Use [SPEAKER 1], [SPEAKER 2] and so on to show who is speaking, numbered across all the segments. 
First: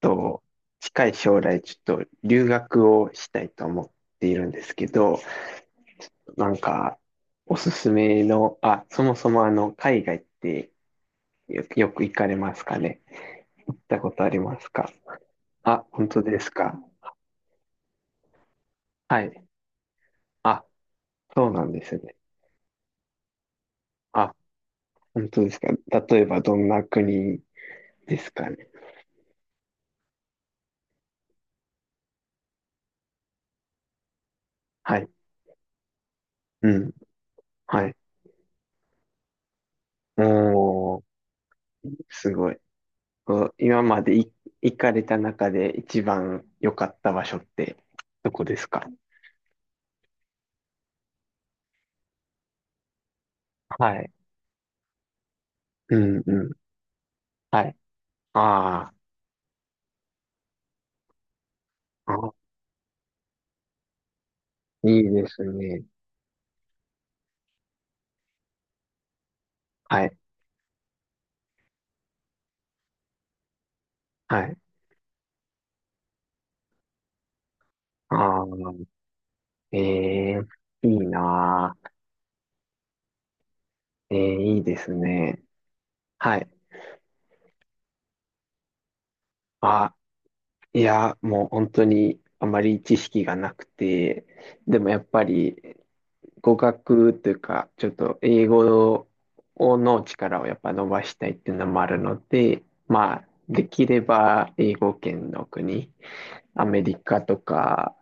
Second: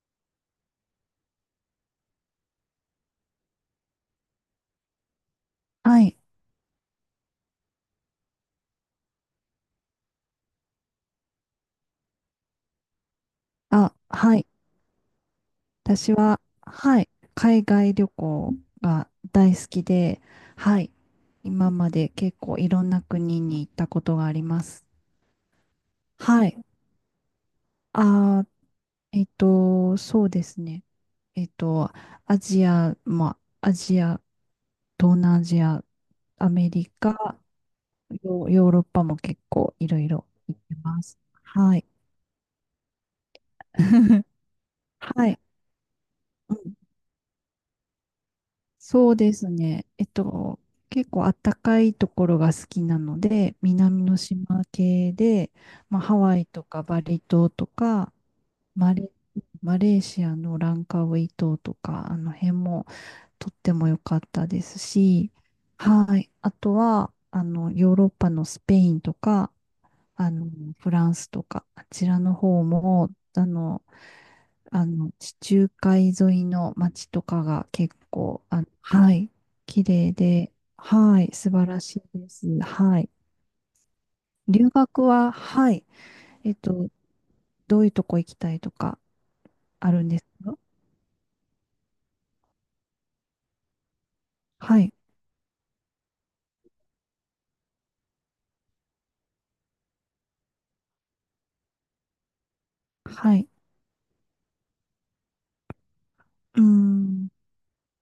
[SPEAKER 1] と、近い将来ちょっと留学をしたいと思っているんですけど、
[SPEAKER 2] はい。
[SPEAKER 1] なんか、おすすめの、あ、そもそもあの、海外ってよく行かれますかね。行っ
[SPEAKER 2] あ、
[SPEAKER 1] たことあ
[SPEAKER 2] は
[SPEAKER 1] り
[SPEAKER 2] い。
[SPEAKER 1] ますか？あ、本
[SPEAKER 2] 私
[SPEAKER 1] 当で
[SPEAKER 2] は、
[SPEAKER 1] すか。
[SPEAKER 2] はい、海外旅行が
[SPEAKER 1] はい。
[SPEAKER 2] 大好きで、
[SPEAKER 1] あ、
[SPEAKER 2] はい。
[SPEAKER 1] そうな
[SPEAKER 2] 今
[SPEAKER 1] んで
[SPEAKER 2] ま
[SPEAKER 1] す
[SPEAKER 2] で
[SPEAKER 1] ね。
[SPEAKER 2] 結構いろんな国に行ったことがあ
[SPEAKER 1] あ、
[SPEAKER 2] ります。
[SPEAKER 1] 本当ですか。例えば
[SPEAKER 2] は
[SPEAKER 1] ど
[SPEAKER 2] い。
[SPEAKER 1] んな国です
[SPEAKER 2] あ
[SPEAKER 1] かね。
[SPEAKER 2] そうですね。えっと、アジア、
[SPEAKER 1] はい。
[SPEAKER 2] 東南アジア、ア
[SPEAKER 1] う
[SPEAKER 2] メリ
[SPEAKER 1] ん。
[SPEAKER 2] カ、
[SPEAKER 1] はい。
[SPEAKER 2] ヨーロッパも結構いろいろ行って
[SPEAKER 1] お
[SPEAKER 2] ま
[SPEAKER 1] ー、
[SPEAKER 2] す。はい。
[SPEAKER 1] すごい。こう今まで い行かれた
[SPEAKER 2] はい。
[SPEAKER 1] 中で一番
[SPEAKER 2] う
[SPEAKER 1] 良
[SPEAKER 2] ん
[SPEAKER 1] かった場所ってどこですか？
[SPEAKER 2] そうですね。結構あったかいところが好きなので、
[SPEAKER 1] は
[SPEAKER 2] 南
[SPEAKER 1] い。
[SPEAKER 2] の島系で、
[SPEAKER 1] う
[SPEAKER 2] まあ、ハ
[SPEAKER 1] ん
[SPEAKER 2] ワ
[SPEAKER 1] う
[SPEAKER 2] イ
[SPEAKER 1] ん。
[SPEAKER 2] とかバリ島
[SPEAKER 1] は
[SPEAKER 2] と
[SPEAKER 1] い。
[SPEAKER 2] か、
[SPEAKER 1] あ
[SPEAKER 2] マレ、マレーシアのランカウイ島とか、
[SPEAKER 1] ー、
[SPEAKER 2] あの
[SPEAKER 1] あ、
[SPEAKER 2] 辺もとっても良かったです
[SPEAKER 1] いいで
[SPEAKER 2] し、
[SPEAKER 1] すね。
[SPEAKER 2] はい。あとは、あの、ヨーロッパのスペインとか、
[SPEAKER 1] はい。
[SPEAKER 2] あの、フランスとか、あちらの方も、あの、
[SPEAKER 1] はい。
[SPEAKER 2] あの、地中海沿いの街とかが結
[SPEAKER 1] あ
[SPEAKER 2] 構、あの、
[SPEAKER 1] あ、
[SPEAKER 2] はい、
[SPEAKER 1] え
[SPEAKER 2] 綺麗
[SPEAKER 1] え、
[SPEAKER 2] で、
[SPEAKER 1] いい
[SPEAKER 2] はい、素晴
[SPEAKER 1] な
[SPEAKER 2] ら
[SPEAKER 1] あ。
[SPEAKER 2] しいです。はい。
[SPEAKER 1] ええ、いい
[SPEAKER 2] 留
[SPEAKER 1] です
[SPEAKER 2] 学は、
[SPEAKER 1] ね。
[SPEAKER 2] はい、
[SPEAKER 1] はい。
[SPEAKER 2] えっと、どういうとこ行きたいとかあ
[SPEAKER 1] あ、
[SPEAKER 2] るんですか？
[SPEAKER 1] いや、もう本当にあまり知識がなくて、で
[SPEAKER 2] は
[SPEAKER 1] も
[SPEAKER 2] い、
[SPEAKER 1] やっぱり語学というか、ちょっと英語の力をやっぱ伸ばしたいっていうのもあるので、まあ、
[SPEAKER 2] はい。
[SPEAKER 1] できれば英語圏の国、
[SPEAKER 2] うー
[SPEAKER 1] アメリカ
[SPEAKER 2] ん、
[SPEAKER 1] とか、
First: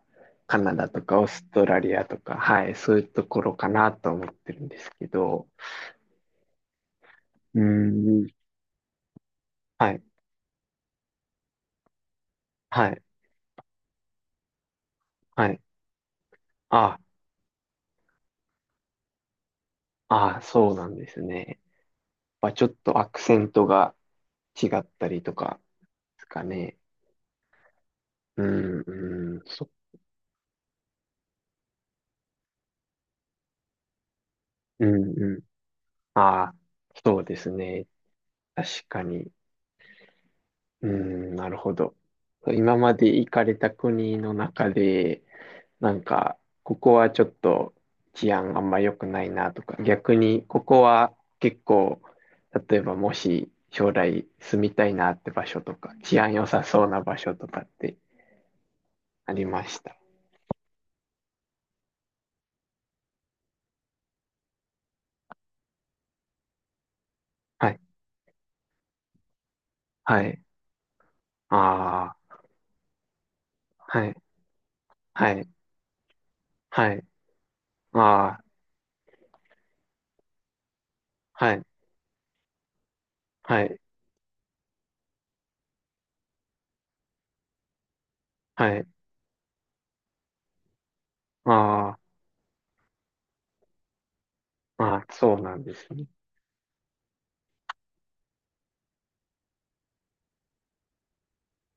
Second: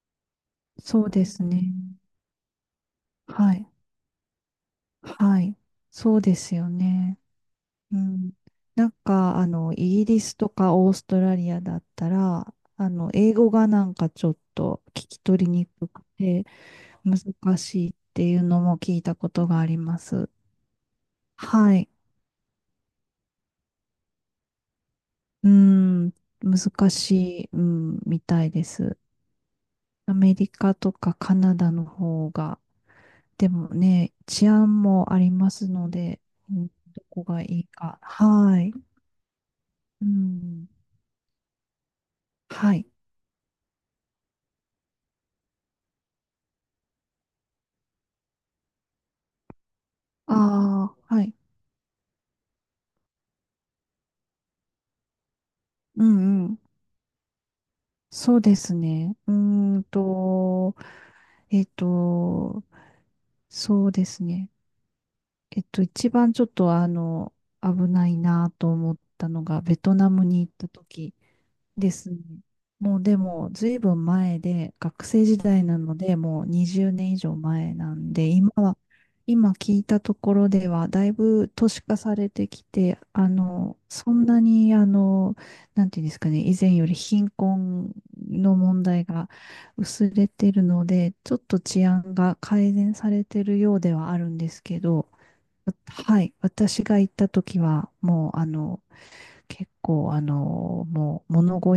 [SPEAKER 1] カナダと
[SPEAKER 2] そう
[SPEAKER 1] か、オ
[SPEAKER 2] で
[SPEAKER 1] ー
[SPEAKER 2] す
[SPEAKER 1] スト
[SPEAKER 2] ね。
[SPEAKER 1] ラリアとか、はい、そういうとこ
[SPEAKER 2] は
[SPEAKER 1] ろか
[SPEAKER 2] い、
[SPEAKER 1] なと思ってるんですけ
[SPEAKER 2] は
[SPEAKER 1] ど、
[SPEAKER 2] い。そうですよね。
[SPEAKER 1] うー
[SPEAKER 2] う
[SPEAKER 1] ん、
[SPEAKER 2] ん。なんか、あの、イ
[SPEAKER 1] はい、
[SPEAKER 2] ギリスとかオーストラリアだったら、
[SPEAKER 1] は
[SPEAKER 2] あ
[SPEAKER 1] い、
[SPEAKER 2] の、英語がなんかちょっと聞き取
[SPEAKER 1] は
[SPEAKER 2] り
[SPEAKER 1] い。
[SPEAKER 2] にくくて、
[SPEAKER 1] あ、
[SPEAKER 2] 難しいっていうのも聞いたことがあります。
[SPEAKER 1] あ、そうなんですね。
[SPEAKER 2] はい。
[SPEAKER 1] まあ、ちょっとアクセントが違ったりと
[SPEAKER 2] う
[SPEAKER 1] か
[SPEAKER 2] ん、
[SPEAKER 1] ですかね。
[SPEAKER 2] 難しい、うん、み
[SPEAKER 1] う
[SPEAKER 2] たいで
[SPEAKER 1] ん、
[SPEAKER 2] す。
[SPEAKER 1] うん、
[SPEAKER 2] アメリカとかカナダの方が、でもね、治安
[SPEAKER 1] う
[SPEAKER 2] もあ
[SPEAKER 1] ん、
[SPEAKER 2] り
[SPEAKER 1] うん。
[SPEAKER 2] ますので、
[SPEAKER 1] あ、
[SPEAKER 2] うん、ど
[SPEAKER 1] そう
[SPEAKER 2] こ
[SPEAKER 1] で
[SPEAKER 2] がい
[SPEAKER 1] す
[SPEAKER 2] い
[SPEAKER 1] ね。
[SPEAKER 2] か。はい。
[SPEAKER 1] 確かに。
[SPEAKER 2] うん、
[SPEAKER 1] うーん、なるほど。
[SPEAKER 2] は
[SPEAKER 1] 今
[SPEAKER 2] い。
[SPEAKER 1] まで行かれた国の中で、なんか、ここはちょっと治安あんま良くないなとか、逆にここ
[SPEAKER 2] あ
[SPEAKER 1] は
[SPEAKER 2] あ、はい。
[SPEAKER 1] 結構、例えばもし将来住みたいなって場所とか、
[SPEAKER 2] う
[SPEAKER 1] 治安
[SPEAKER 2] んう
[SPEAKER 1] 良
[SPEAKER 2] ん。
[SPEAKER 1] さそうな場所とかって
[SPEAKER 2] そうですね。う
[SPEAKER 1] ありまし
[SPEAKER 2] ーん
[SPEAKER 1] た？
[SPEAKER 2] と、えっと、そうですね。一番ちょっとあの、
[SPEAKER 1] はい、
[SPEAKER 2] 危ないなと思ったのが、ベトナ
[SPEAKER 1] は
[SPEAKER 2] ムに
[SPEAKER 1] い、
[SPEAKER 2] 行った時です
[SPEAKER 1] あ
[SPEAKER 2] ね。
[SPEAKER 1] あ、
[SPEAKER 2] もうでも、ずいぶん
[SPEAKER 1] はい、
[SPEAKER 2] 前で、学生
[SPEAKER 1] は
[SPEAKER 2] 時
[SPEAKER 1] い、
[SPEAKER 2] 代なので、もう20
[SPEAKER 1] はい、
[SPEAKER 2] 年以上前なんで、
[SPEAKER 1] ああ、
[SPEAKER 2] 今は、今聞いたところでは、だいぶ
[SPEAKER 1] はい、
[SPEAKER 2] 都市化されてきて、あ
[SPEAKER 1] は
[SPEAKER 2] の、
[SPEAKER 1] い、
[SPEAKER 2] そんなに、あの、なんていうんですかね、以前より貧困の
[SPEAKER 1] は
[SPEAKER 2] 問
[SPEAKER 1] い、
[SPEAKER 2] 題が薄れてるので、ちょっと治
[SPEAKER 1] あ
[SPEAKER 2] 安が改善されてるようではあるんですけ
[SPEAKER 1] あ、あ
[SPEAKER 2] ど、
[SPEAKER 1] あ、そうなんですね。
[SPEAKER 2] はい。私が行った時は、もう、あの、結構、あの、もう、物乞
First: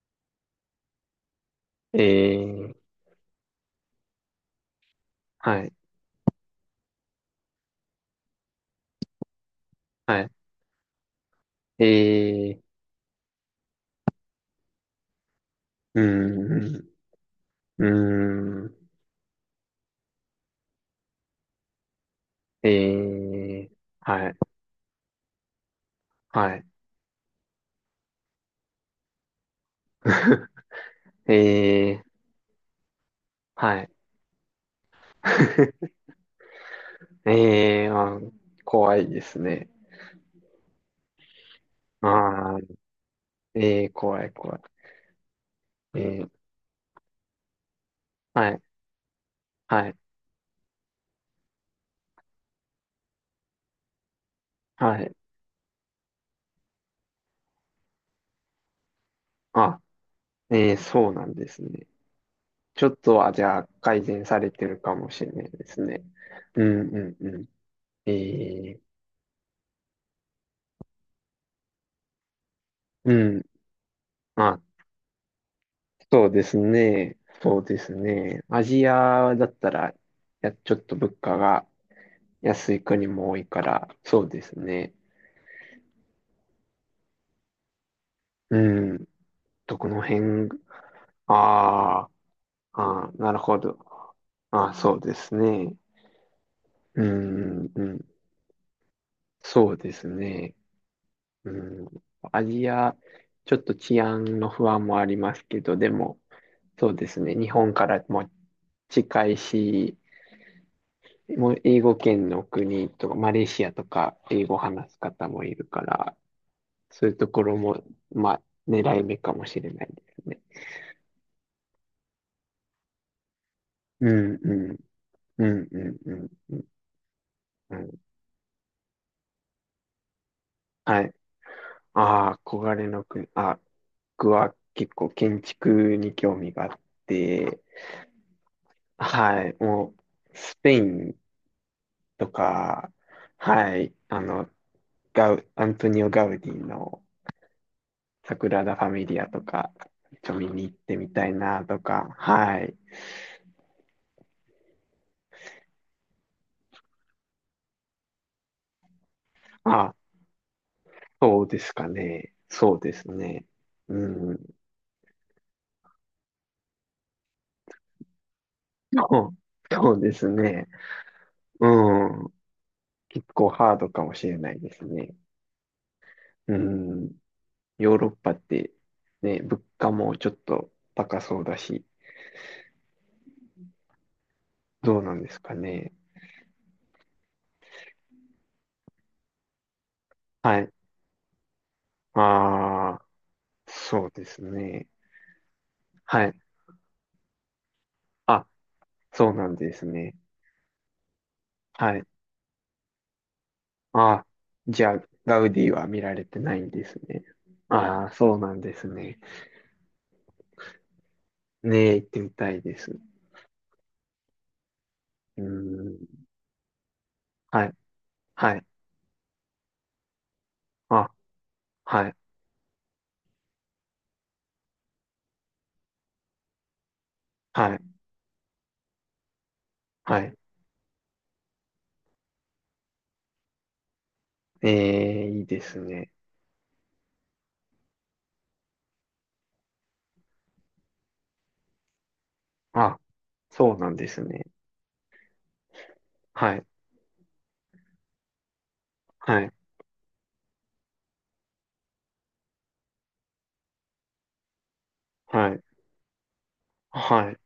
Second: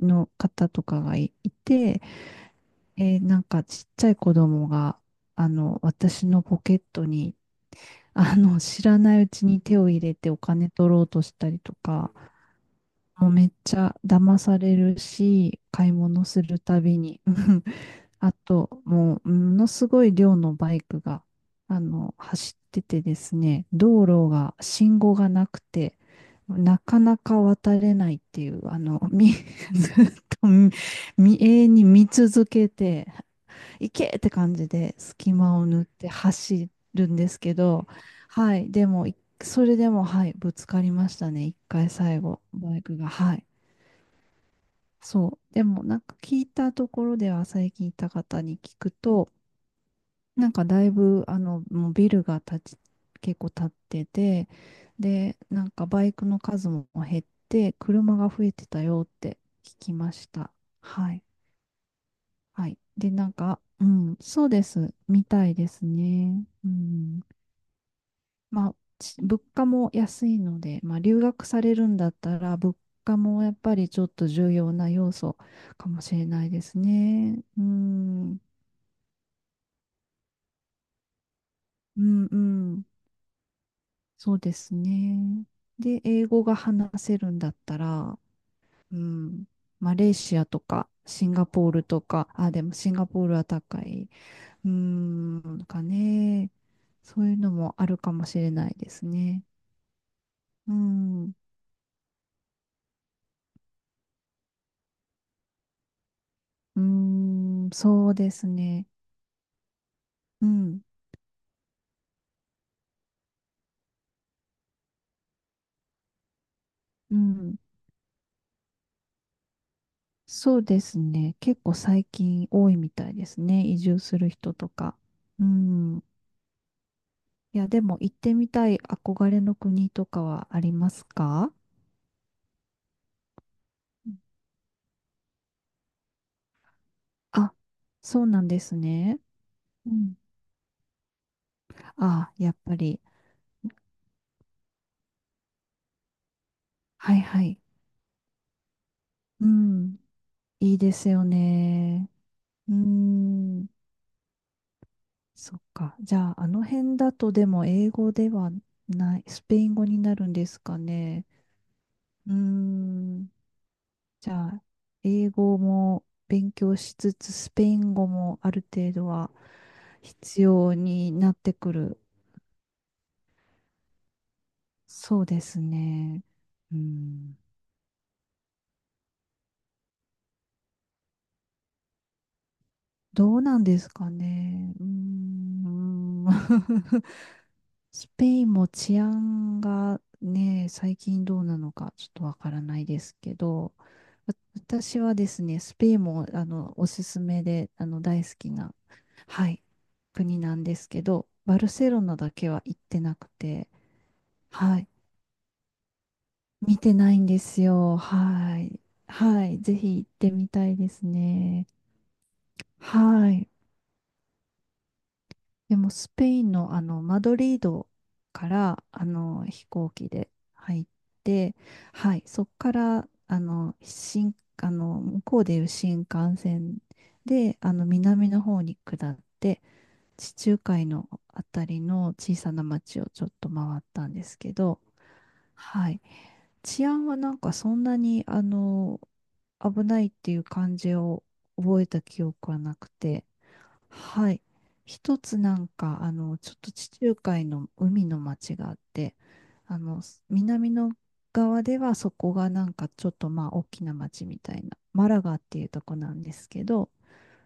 [SPEAKER 2] いの方とかがい
[SPEAKER 1] え
[SPEAKER 2] て、
[SPEAKER 1] え、
[SPEAKER 2] なんか、ちっちゃい子供が、あ
[SPEAKER 1] はい、
[SPEAKER 2] の、私のポケットに、あの、知らないうちに手を入れ
[SPEAKER 1] は
[SPEAKER 2] て
[SPEAKER 1] い、
[SPEAKER 2] お金取ろうとしたりとか、
[SPEAKER 1] ええ、
[SPEAKER 2] もうめっちゃ騙されるし、買い
[SPEAKER 1] うー
[SPEAKER 2] 物するた
[SPEAKER 1] ん、
[SPEAKER 2] びに、うん、
[SPEAKER 1] うー
[SPEAKER 2] あ
[SPEAKER 1] ん、
[SPEAKER 2] と、もう、ものすごい量のバイクが、あの、走
[SPEAKER 1] え
[SPEAKER 2] っててですね、
[SPEAKER 1] ー、
[SPEAKER 2] 道路
[SPEAKER 1] はい、
[SPEAKER 2] が、信号がなくて、
[SPEAKER 1] はい。
[SPEAKER 2] なかなか渡れないっていう、ずっと 永遠に
[SPEAKER 1] えー、
[SPEAKER 2] 見続けて、
[SPEAKER 1] はい。
[SPEAKER 2] 行けって感じで隙間を縫っ て走るんですけど、
[SPEAKER 1] えー、あ、
[SPEAKER 2] はい、で
[SPEAKER 1] 怖
[SPEAKER 2] も、
[SPEAKER 1] いです
[SPEAKER 2] そ
[SPEAKER 1] ね。
[SPEAKER 2] れでも、はい、ぶつかりましたね、一回最後、
[SPEAKER 1] あー、
[SPEAKER 2] バイクが、はい。
[SPEAKER 1] えー、怖い、怖
[SPEAKER 2] そう。でも、な
[SPEAKER 1] い。
[SPEAKER 2] ん
[SPEAKER 1] え
[SPEAKER 2] か
[SPEAKER 1] ー、
[SPEAKER 2] 聞いたところでは、最近いた方
[SPEAKER 1] は
[SPEAKER 2] に
[SPEAKER 1] い、
[SPEAKER 2] 聞くと、
[SPEAKER 1] はい、
[SPEAKER 2] なんかだいぶ、あの、もうビルが建ち、結構建ってて、
[SPEAKER 1] はい。
[SPEAKER 2] で、なんかバイクの数も減って、車が増えてたよって聞
[SPEAKER 1] あ、
[SPEAKER 2] きました。
[SPEAKER 1] えー、そ
[SPEAKER 2] は
[SPEAKER 1] う
[SPEAKER 2] い。
[SPEAKER 1] なんですね。
[SPEAKER 2] はい。
[SPEAKER 1] ちょっ
[SPEAKER 2] で、
[SPEAKER 1] と
[SPEAKER 2] な
[SPEAKER 1] は、
[SPEAKER 2] ん
[SPEAKER 1] じゃ
[SPEAKER 2] か、
[SPEAKER 1] あ、
[SPEAKER 2] う
[SPEAKER 1] 改
[SPEAKER 2] ん、
[SPEAKER 1] 善さ
[SPEAKER 2] そう
[SPEAKER 1] れ
[SPEAKER 2] で
[SPEAKER 1] てる
[SPEAKER 2] す。
[SPEAKER 1] かもし
[SPEAKER 2] み
[SPEAKER 1] れな
[SPEAKER 2] た
[SPEAKER 1] い
[SPEAKER 2] い
[SPEAKER 1] で
[SPEAKER 2] で
[SPEAKER 1] す
[SPEAKER 2] す
[SPEAKER 1] ね。
[SPEAKER 2] ね。
[SPEAKER 1] う
[SPEAKER 2] う
[SPEAKER 1] ん、う
[SPEAKER 2] ん。
[SPEAKER 1] ん、うん。え
[SPEAKER 2] まあ、
[SPEAKER 1] ー、
[SPEAKER 2] 物価も安いので、まあ、留学されるんだったら、物
[SPEAKER 1] う
[SPEAKER 2] 価
[SPEAKER 1] ん。
[SPEAKER 2] もやっぱりちょっと重
[SPEAKER 1] あ、
[SPEAKER 2] 要な要素かもし
[SPEAKER 1] そ
[SPEAKER 2] れ
[SPEAKER 1] うで
[SPEAKER 2] ない
[SPEAKER 1] す
[SPEAKER 2] です
[SPEAKER 1] ね。
[SPEAKER 2] ね。
[SPEAKER 1] そ
[SPEAKER 2] う
[SPEAKER 1] うです
[SPEAKER 2] ん。
[SPEAKER 1] ね。アジアだったら、いや、ちょっと物価が
[SPEAKER 2] うんう
[SPEAKER 1] 安い
[SPEAKER 2] ん。
[SPEAKER 1] 国も多いから、そう
[SPEAKER 2] そう
[SPEAKER 1] で
[SPEAKER 2] で
[SPEAKER 1] す
[SPEAKER 2] す
[SPEAKER 1] ね。
[SPEAKER 2] ね。で、英語が話せるんだったら、
[SPEAKER 1] う
[SPEAKER 2] う
[SPEAKER 1] ん。
[SPEAKER 2] ん、
[SPEAKER 1] どこ
[SPEAKER 2] マ
[SPEAKER 1] の
[SPEAKER 2] レーシア
[SPEAKER 1] 辺、
[SPEAKER 2] とか、シンガポールと
[SPEAKER 1] ああ、
[SPEAKER 2] か、あ、でもシン
[SPEAKER 1] あ
[SPEAKER 2] ガ
[SPEAKER 1] あ、
[SPEAKER 2] ポー
[SPEAKER 1] な
[SPEAKER 2] ル
[SPEAKER 1] る
[SPEAKER 2] は
[SPEAKER 1] ほど。
[SPEAKER 2] 高い。
[SPEAKER 1] あ
[SPEAKER 2] う
[SPEAKER 1] あ、そうです
[SPEAKER 2] ん、なん
[SPEAKER 1] ね。
[SPEAKER 2] かね、
[SPEAKER 1] う
[SPEAKER 2] そういうの
[SPEAKER 1] ん、
[SPEAKER 2] も
[SPEAKER 1] う
[SPEAKER 2] あるか
[SPEAKER 1] ん。
[SPEAKER 2] もしれないですね。
[SPEAKER 1] そうですね。
[SPEAKER 2] うん、
[SPEAKER 1] うん。アジア、ちょっと治安の不安もありますけど、でも、
[SPEAKER 2] う
[SPEAKER 1] そうですね。日
[SPEAKER 2] ん、
[SPEAKER 1] 本から
[SPEAKER 2] そう
[SPEAKER 1] も
[SPEAKER 2] ですね。
[SPEAKER 1] 近いし、
[SPEAKER 2] うん、
[SPEAKER 1] もう英語圏の国とか、マレーシアとか、英語話す方もいるから、そういう
[SPEAKER 2] う
[SPEAKER 1] ところ
[SPEAKER 2] ん、
[SPEAKER 1] も、まあ、狙い目かもしれないですね。
[SPEAKER 2] そうですね。結構最近多いみたいですね。移住
[SPEAKER 1] う
[SPEAKER 2] する
[SPEAKER 1] ん、
[SPEAKER 2] 人
[SPEAKER 1] う
[SPEAKER 2] と
[SPEAKER 1] ん、
[SPEAKER 2] か。う
[SPEAKER 1] うん、うん、
[SPEAKER 2] ん、い
[SPEAKER 1] うん。
[SPEAKER 2] や、
[SPEAKER 1] う
[SPEAKER 2] で
[SPEAKER 1] ん、
[SPEAKER 2] も行ってみたい憧れの国とかはありま
[SPEAKER 1] は
[SPEAKER 2] す
[SPEAKER 1] い。
[SPEAKER 2] か？
[SPEAKER 1] ああ、憧れの国。あ、僕は結構建築に興味があっ
[SPEAKER 2] あ、
[SPEAKER 1] て、
[SPEAKER 2] そうなんですね。
[SPEAKER 1] はい、
[SPEAKER 2] う
[SPEAKER 1] も
[SPEAKER 2] ん。
[SPEAKER 1] う、スペインと
[SPEAKER 2] あ、やっぱ
[SPEAKER 1] か、
[SPEAKER 2] り。
[SPEAKER 1] はい、あの、アントニオ・ガウディの、
[SPEAKER 2] はいはい。
[SPEAKER 1] サグラダ・ファミリアと
[SPEAKER 2] う
[SPEAKER 1] か、
[SPEAKER 2] ん。
[SPEAKER 1] 見に行
[SPEAKER 2] い
[SPEAKER 1] っ
[SPEAKER 2] いで
[SPEAKER 1] て
[SPEAKER 2] す
[SPEAKER 1] み
[SPEAKER 2] よ
[SPEAKER 1] たいなと
[SPEAKER 2] ね。
[SPEAKER 1] か、は
[SPEAKER 2] うー
[SPEAKER 1] い。
[SPEAKER 2] ん。そっか。じゃあ、あの辺だとでも英語ではない、スペイン語
[SPEAKER 1] あ、
[SPEAKER 2] になるんですかね。
[SPEAKER 1] そうですか
[SPEAKER 2] うー
[SPEAKER 1] ね。そうです
[SPEAKER 2] ん。
[SPEAKER 1] ね。
[SPEAKER 2] じ
[SPEAKER 1] うん。
[SPEAKER 2] ゃあ、英語も勉強しつつ、スペイン語もある程 度は
[SPEAKER 1] そそうです
[SPEAKER 2] 必
[SPEAKER 1] ね。
[SPEAKER 2] 要になってくる。
[SPEAKER 1] うん。結構ハードかもしれないですね。
[SPEAKER 2] そうですね。
[SPEAKER 1] う
[SPEAKER 2] う
[SPEAKER 1] ん。
[SPEAKER 2] ん。
[SPEAKER 1] ヨーロッパって、ね、物価もちょっと高そうだし、
[SPEAKER 2] どうなんですかね。うー
[SPEAKER 1] どうなんですかね。
[SPEAKER 2] ん。スペインも治安が
[SPEAKER 1] は
[SPEAKER 2] ね、
[SPEAKER 1] い。
[SPEAKER 2] 最近どうなのかちょっとわからない
[SPEAKER 1] あ
[SPEAKER 2] で
[SPEAKER 1] あ、
[SPEAKER 2] すけど、
[SPEAKER 1] そうですね。
[SPEAKER 2] 私はですね、スペイン
[SPEAKER 1] は
[SPEAKER 2] も
[SPEAKER 1] い。
[SPEAKER 2] あのおすすめであの大好
[SPEAKER 1] あ、
[SPEAKER 2] きな、
[SPEAKER 1] そうな
[SPEAKER 2] は
[SPEAKER 1] ん
[SPEAKER 2] い、
[SPEAKER 1] ですね。
[SPEAKER 2] 国なんですけど、バルセ
[SPEAKER 1] は
[SPEAKER 2] ロ
[SPEAKER 1] い。
[SPEAKER 2] ナだけは行ってなくて、
[SPEAKER 1] あ、
[SPEAKER 2] は
[SPEAKER 1] じ
[SPEAKER 2] い、
[SPEAKER 1] ゃあ、ガウディは見られてないん
[SPEAKER 2] 見
[SPEAKER 1] で
[SPEAKER 2] て
[SPEAKER 1] す
[SPEAKER 2] ない
[SPEAKER 1] ね。
[SPEAKER 2] んですよ。
[SPEAKER 1] ああ、そうな
[SPEAKER 2] は
[SPEAKER 1] んで
[SPEAKER 2] い。
[SPEAKER 1] すね。
[SPEAKER 2] はい、ぜひ行ってみたいですね。
[SPEAKER 1] ねえ、行ってみたいです。う
[SPEAKER 2] はい。
[SPEAKER 1] ー
[SPEAKER 2] でもスペ
[SPEAKER 1] ん。
[SPEAKER 2] インのあのマドリー
[SPEAKER 1] はい、
[SPEAKER 2] ドか
[SPEAKER 1] はい。
[SPEAKER 2] らあの飛行機で入っ
[SPEAKER 1] あ、
[SPEAKER 2] て、
[SPEAKER 1] はい、
[SPEAKER 2] はい、そこからあの新、あの向こうでいう新幹線であ
[SPEAKER 1] はい、
[SPEAKER 2] の南の方に下って、
[SPEAKER 1] は
[SPEAKER 2] 地
[SPEAKER 1] い。
[SPEAKER 2] 中海のあたりの小さな町をちょっと回ったんですけ
[SPEAKER 1] え
[SPEAKER 2] ど、
[SPEAKER 1] え、いいです
[SPEAKER 2] はい、
[SPEAKER 1] ね。
[SPEAKER 2] 治安はなんかそんなにあの危ないっていう感じを覚えた記憶はなく
[SPEAKER 1] あ、
[SPEAKER 2] て、
[SPEAKER 1] そうなんです
[SPEAKER 2] は
[SPEAKER 1] ね。
[SPEAKER 2] い。一つなんか、あの、ちょ
[SPEAKER 1] は
[SPEAKER 2] っ
[SPEAKER 1] い、
[SPEAKER 2] と地中海の海の町があって、
[SPEAKER 1] はい、
[SPEAKER 2] あの、南の側ではそこがなんかちょっとまあ大きな町みたいな、マラガっ
[SPEAKER 1] は
[SPEAKER 2] て
[SPEAKER 1] い、
[SPEAKER 2] いうとこなんですけど、
[SPEAKER 1] はい、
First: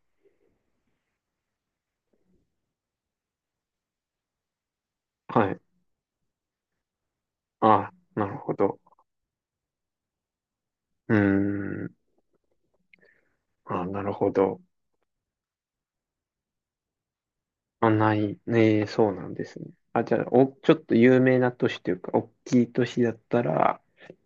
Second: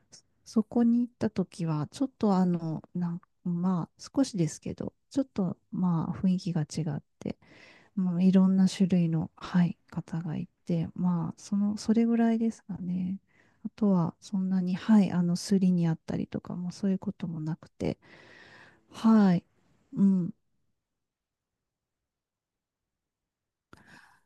[SPEAKER 2] そこに行った時は、ちょっとあの、まあ少しですけど、ちょっ
[SPEAKER 1] は
[SPEAKER 2] と
[SPEAKER 1] い。
[SPEAKER 2] まあ雰囲気が違って、
[SPEAKER 1] あ、
[SPEAKER 2] もう
[SPEAKER 1] な
[SPEAKER 2] い
[SPEAKER 1] る
[SPEAKER 2] ろ
[SPEAKER 1] ほ
[SPEAKER 2] んな
[SPEAKER 1] ど。
[SPEAKER 2] 種類の、はい、方がいて、
[SPEAKER 1] うー
[SPEAKER 2] まあ、その、
[SPEAKER 1] ん。
[SPEAKER 2] それぐらいですかね。あ
[SPEAKER 1] あ、
[SPEAKER 2] と
[SPEAKER 1] なる
[SPEAKER 2] は、
[SPEAKER 1] ほ
[SPEAKER 2] そん
[SPEAKER 1] ど。
[SPEAKER 2] なに、はい、あの、すりにあったりとかも、そういうこともなく
[SPEAKER 1] あ、
[SPEAKER 2] て、
[SPEAKER 1] ない。ねえ、そうなん
[SPEAKER 2] はい、
[SPEAKER 1] ですね。
[SPEAKER 2] う
[SPEAKER 1] あ、じゃあ、
[SPEAKER 2] ん、
[SPEAKER 1] お、ちょっと有名な都市というか、大きい都市だったら、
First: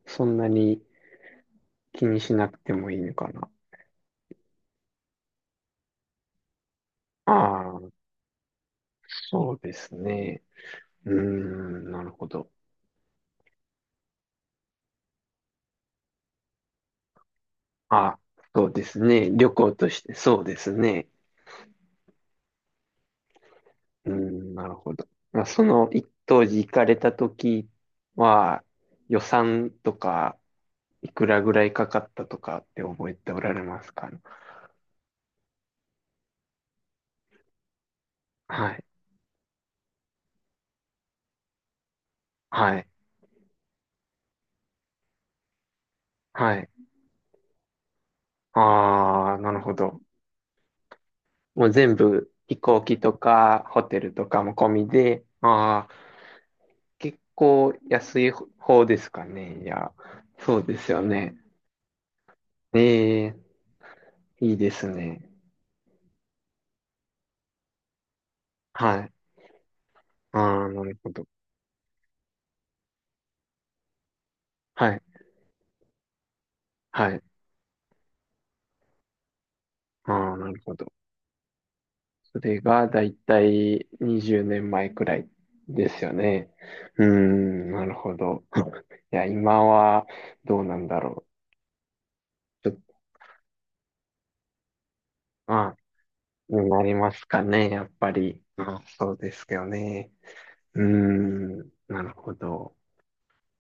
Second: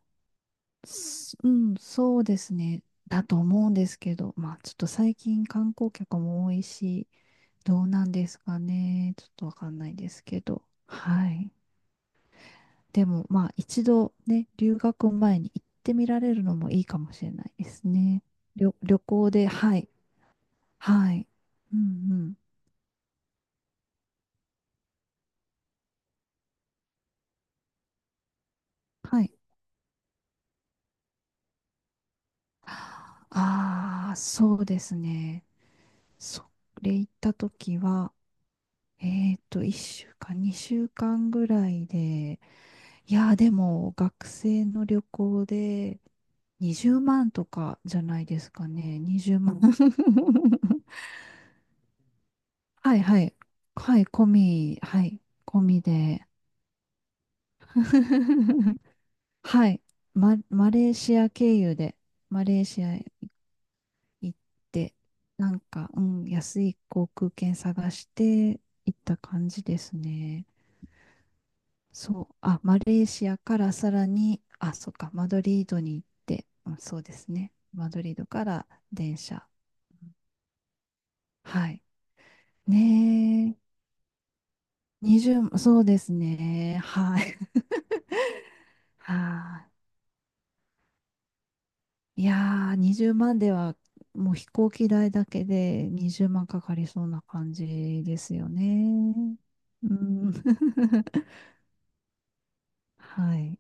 [SPEAKER 1] そんなに、
[SPEAKER 2] うん、
[SPEAKER 1] 気
[SPEAKER 2] そ
[SPEAKER 1] に
[SPEAKER 2] う
[SPEAKER 1] し
[SPEAKER 2] で
[SPEAKER 1] な
[SPEAKER 2] す
[SPEAKER 1] くて
[SPEAKER 2] ね。
[SPEAKER 1] もいいの
[SPEAKER 2] だ
[SPEAKER 1] か
[SPEAKER 2] と
[SPEAKER 1] な。
[SPEAKER 2] 思うんですけど、まあ、ちょっと最近観光客も多いし、
[SPEAKER 1] あ
[SPEAKER 2] どう
[SPEAKER 1] あ、
[SPEAKER 2] なんですかね。ちょっと
[SPEAKER 1] そ
[SPEAKER 2] わ
[SPEAKER 1] う
[SPEAKER 2] か
[SPEAKER 1] で
[SPEAKER 2] んな
[SPEAKER 1] す
[SPEAKER 2] いですけ
[SPEAKER 1] ね。
[SPEAKER 2] ど、
[SPEAKER 1] うー
[SPEAKER 2] はい。
[SPEAKER 1] ん、なるほど。
[SPEAKER 2] でも、まあ、一度ね、留学前に行ってみられるのもいいかもしれないです
[SPEAKER 1] あ、
[SPEAKER 2] ね。
[SPEAKER 1] そうです
[SPEAKER 2] 旅
[SPEAKER 1] ね。
[SPEAKER 2] 行で、
[SPEAKER 1] 旅行
[SPEAKER 2] は
[SPEAKER 1] と
[SPEAKER 2] い、
[SPEAKER 1] して、そうですね。
[SPEAKER 2] はい。うんうん。
[SPEAKER 1] うーん、なるほど。まあ、その一当時行かれた時は、予
[SPEAKER 2] はい。
[SPEAKER 1] 算とか、いくらぐらいかかったとかって覚えておられますか？
[SPEAKER 2] ああ、そうですね。それ行った時は、
[SPEAKER 1] はい、
[SPEAKER 2] 1週間、2週間ぐらいで、
[SPEAKER 1] はい、
[SPEAKER 2] いやー、でも、学生の旅行で
[SPEAKER 1] はい。
[SPEAKER 2] 20万とかじゃないですかね。
[SPEAKER 1] あ
[SPEAKER 2] 20
[SPEAKER 1] あ、な
[SPEAKER 2] 万。
[SPEAKER 1] る ほど。もう全部飛行
[SPEAKER 2] は
[SPEAKER 1] 機
[SPEAKER 2] い
[SPEAKER 1] と
[SPEAKER 2] はい。
[SPEAKER 1] かホテ
[SPEAKER 2] はい、
[SPEAKER 1] ルと
[SPEAKER 2] 込
[SPEAKER 1] かも込
[SPEAKER 2] み、
[SPEAKER 1] み
[SPEAKER 2] はい、
[SPEAKER 1] で、
[SPEAKER 2] 込み
[SPEAKER 1] ああ、
[SPEAKER 2] で。
[SPEAKER 1] 結構安い 方ですかね。い
[SPEAKER 2] はい。
[SPEAKER 1] や、そう
[SPEAKER 2] マ
[SPEAKER 1] です
[SPEAKER 2] レー
[SPEAKER 1] よ
[SPEAKER 2] シア
[SPEAKER 1] ね。
[SPEAKER 2] 経由で、マレー
[SPEAKER 1] え
[SPEAKER 2] シア
[SPEAKER 1] え、
[SPEAKER 2] 行っ
[SPEAKER 1] いいです
[SPEAKER 2] て、
[SPEAKER 1] ね。
[SPEAKER 2] なんか、うん、安い航空券探して行っ
[SPEAKER 1] はい。
[SPEAKER 2] た感じです
[SPEAKER 1] あ
[SPEAKER 2] ね。
[SPEAKER 1] あ、なるほど。
[SPEAKER 2] そう、あ、マレーシアからさらに、あ、そ
[SPEAKER 1] は
[SPEAKER 2] っ
[SPEAKER 1] い。
[SPEAKER 2] か、マドリードに行って、うん、そうで
[SPEAKER 1] はい。
[SPEAKER 2] すね。マドリードから電車。
[SPEAKER 1] ああ、なるほど。
[SPEAKER 2] はい。
[SPEAKER 1] それがだいた
[SPEAKER 2] ね
[SPEAKER 1] い20年前く
[SPEAKER 2] え、
[SPEAKER 1] らい
[SPEAKER 2] 20、そう
[SPEAKER 1] で
[SPEAKER 2] で
[SPEAKER 1] すよ
[SPEAKER 2] す
[SPEAKER 1] ね。
[SPEAKER 2] ね。
[SPEAKER 1] うー
[SPEAKER 2] はい。
[SPEAKER 1] ん、なるほど。いや、今
[SPEAKER 2] は
[SPEAKER 1] はどうなんだろ
[SPEAKER 2] い。い
[SPEAKER 1] う。
[SPEAKER 2] や
[SPEAKER 1] ちょ
[SPEAKER 2] ー、
[SPEAKER 1] っと、
[SPEAKER 2] 20万では、もう飛行機代だけ
[SPEAKER 1] ああ、
[SPEAKER 2] で20万か
[SPEAKER 1] に
[SPEAKER 2] か
[SPEAKER 1] な
[SPEAKER 2] り
[SPEAKER 1] り
[SPEAKER 2] そう
[SPEAKER 1] ま
[SPEAKER 2] な
[SPEAKER 1] すか
[SPEAKER 2] 感
[SPEAKER 1] ね、やっ
[SPEAKER 2] じ
[SPEAKER 1] ぱ
[SPEAKER 2] です
[SPEAKER 1] り。
[SPEAKER 2] よ
[SPEAKER 1] ああ、そ
[SPEAKER 2] ね。
[SPEAKER 1] うですよ
[SPEAKER 2] う
[SPEAKER 1] ね。
[SPEAKER 2] ん。
[SPEAKER 1] うー ん、なるほど。
[SPEAKER 2] はい。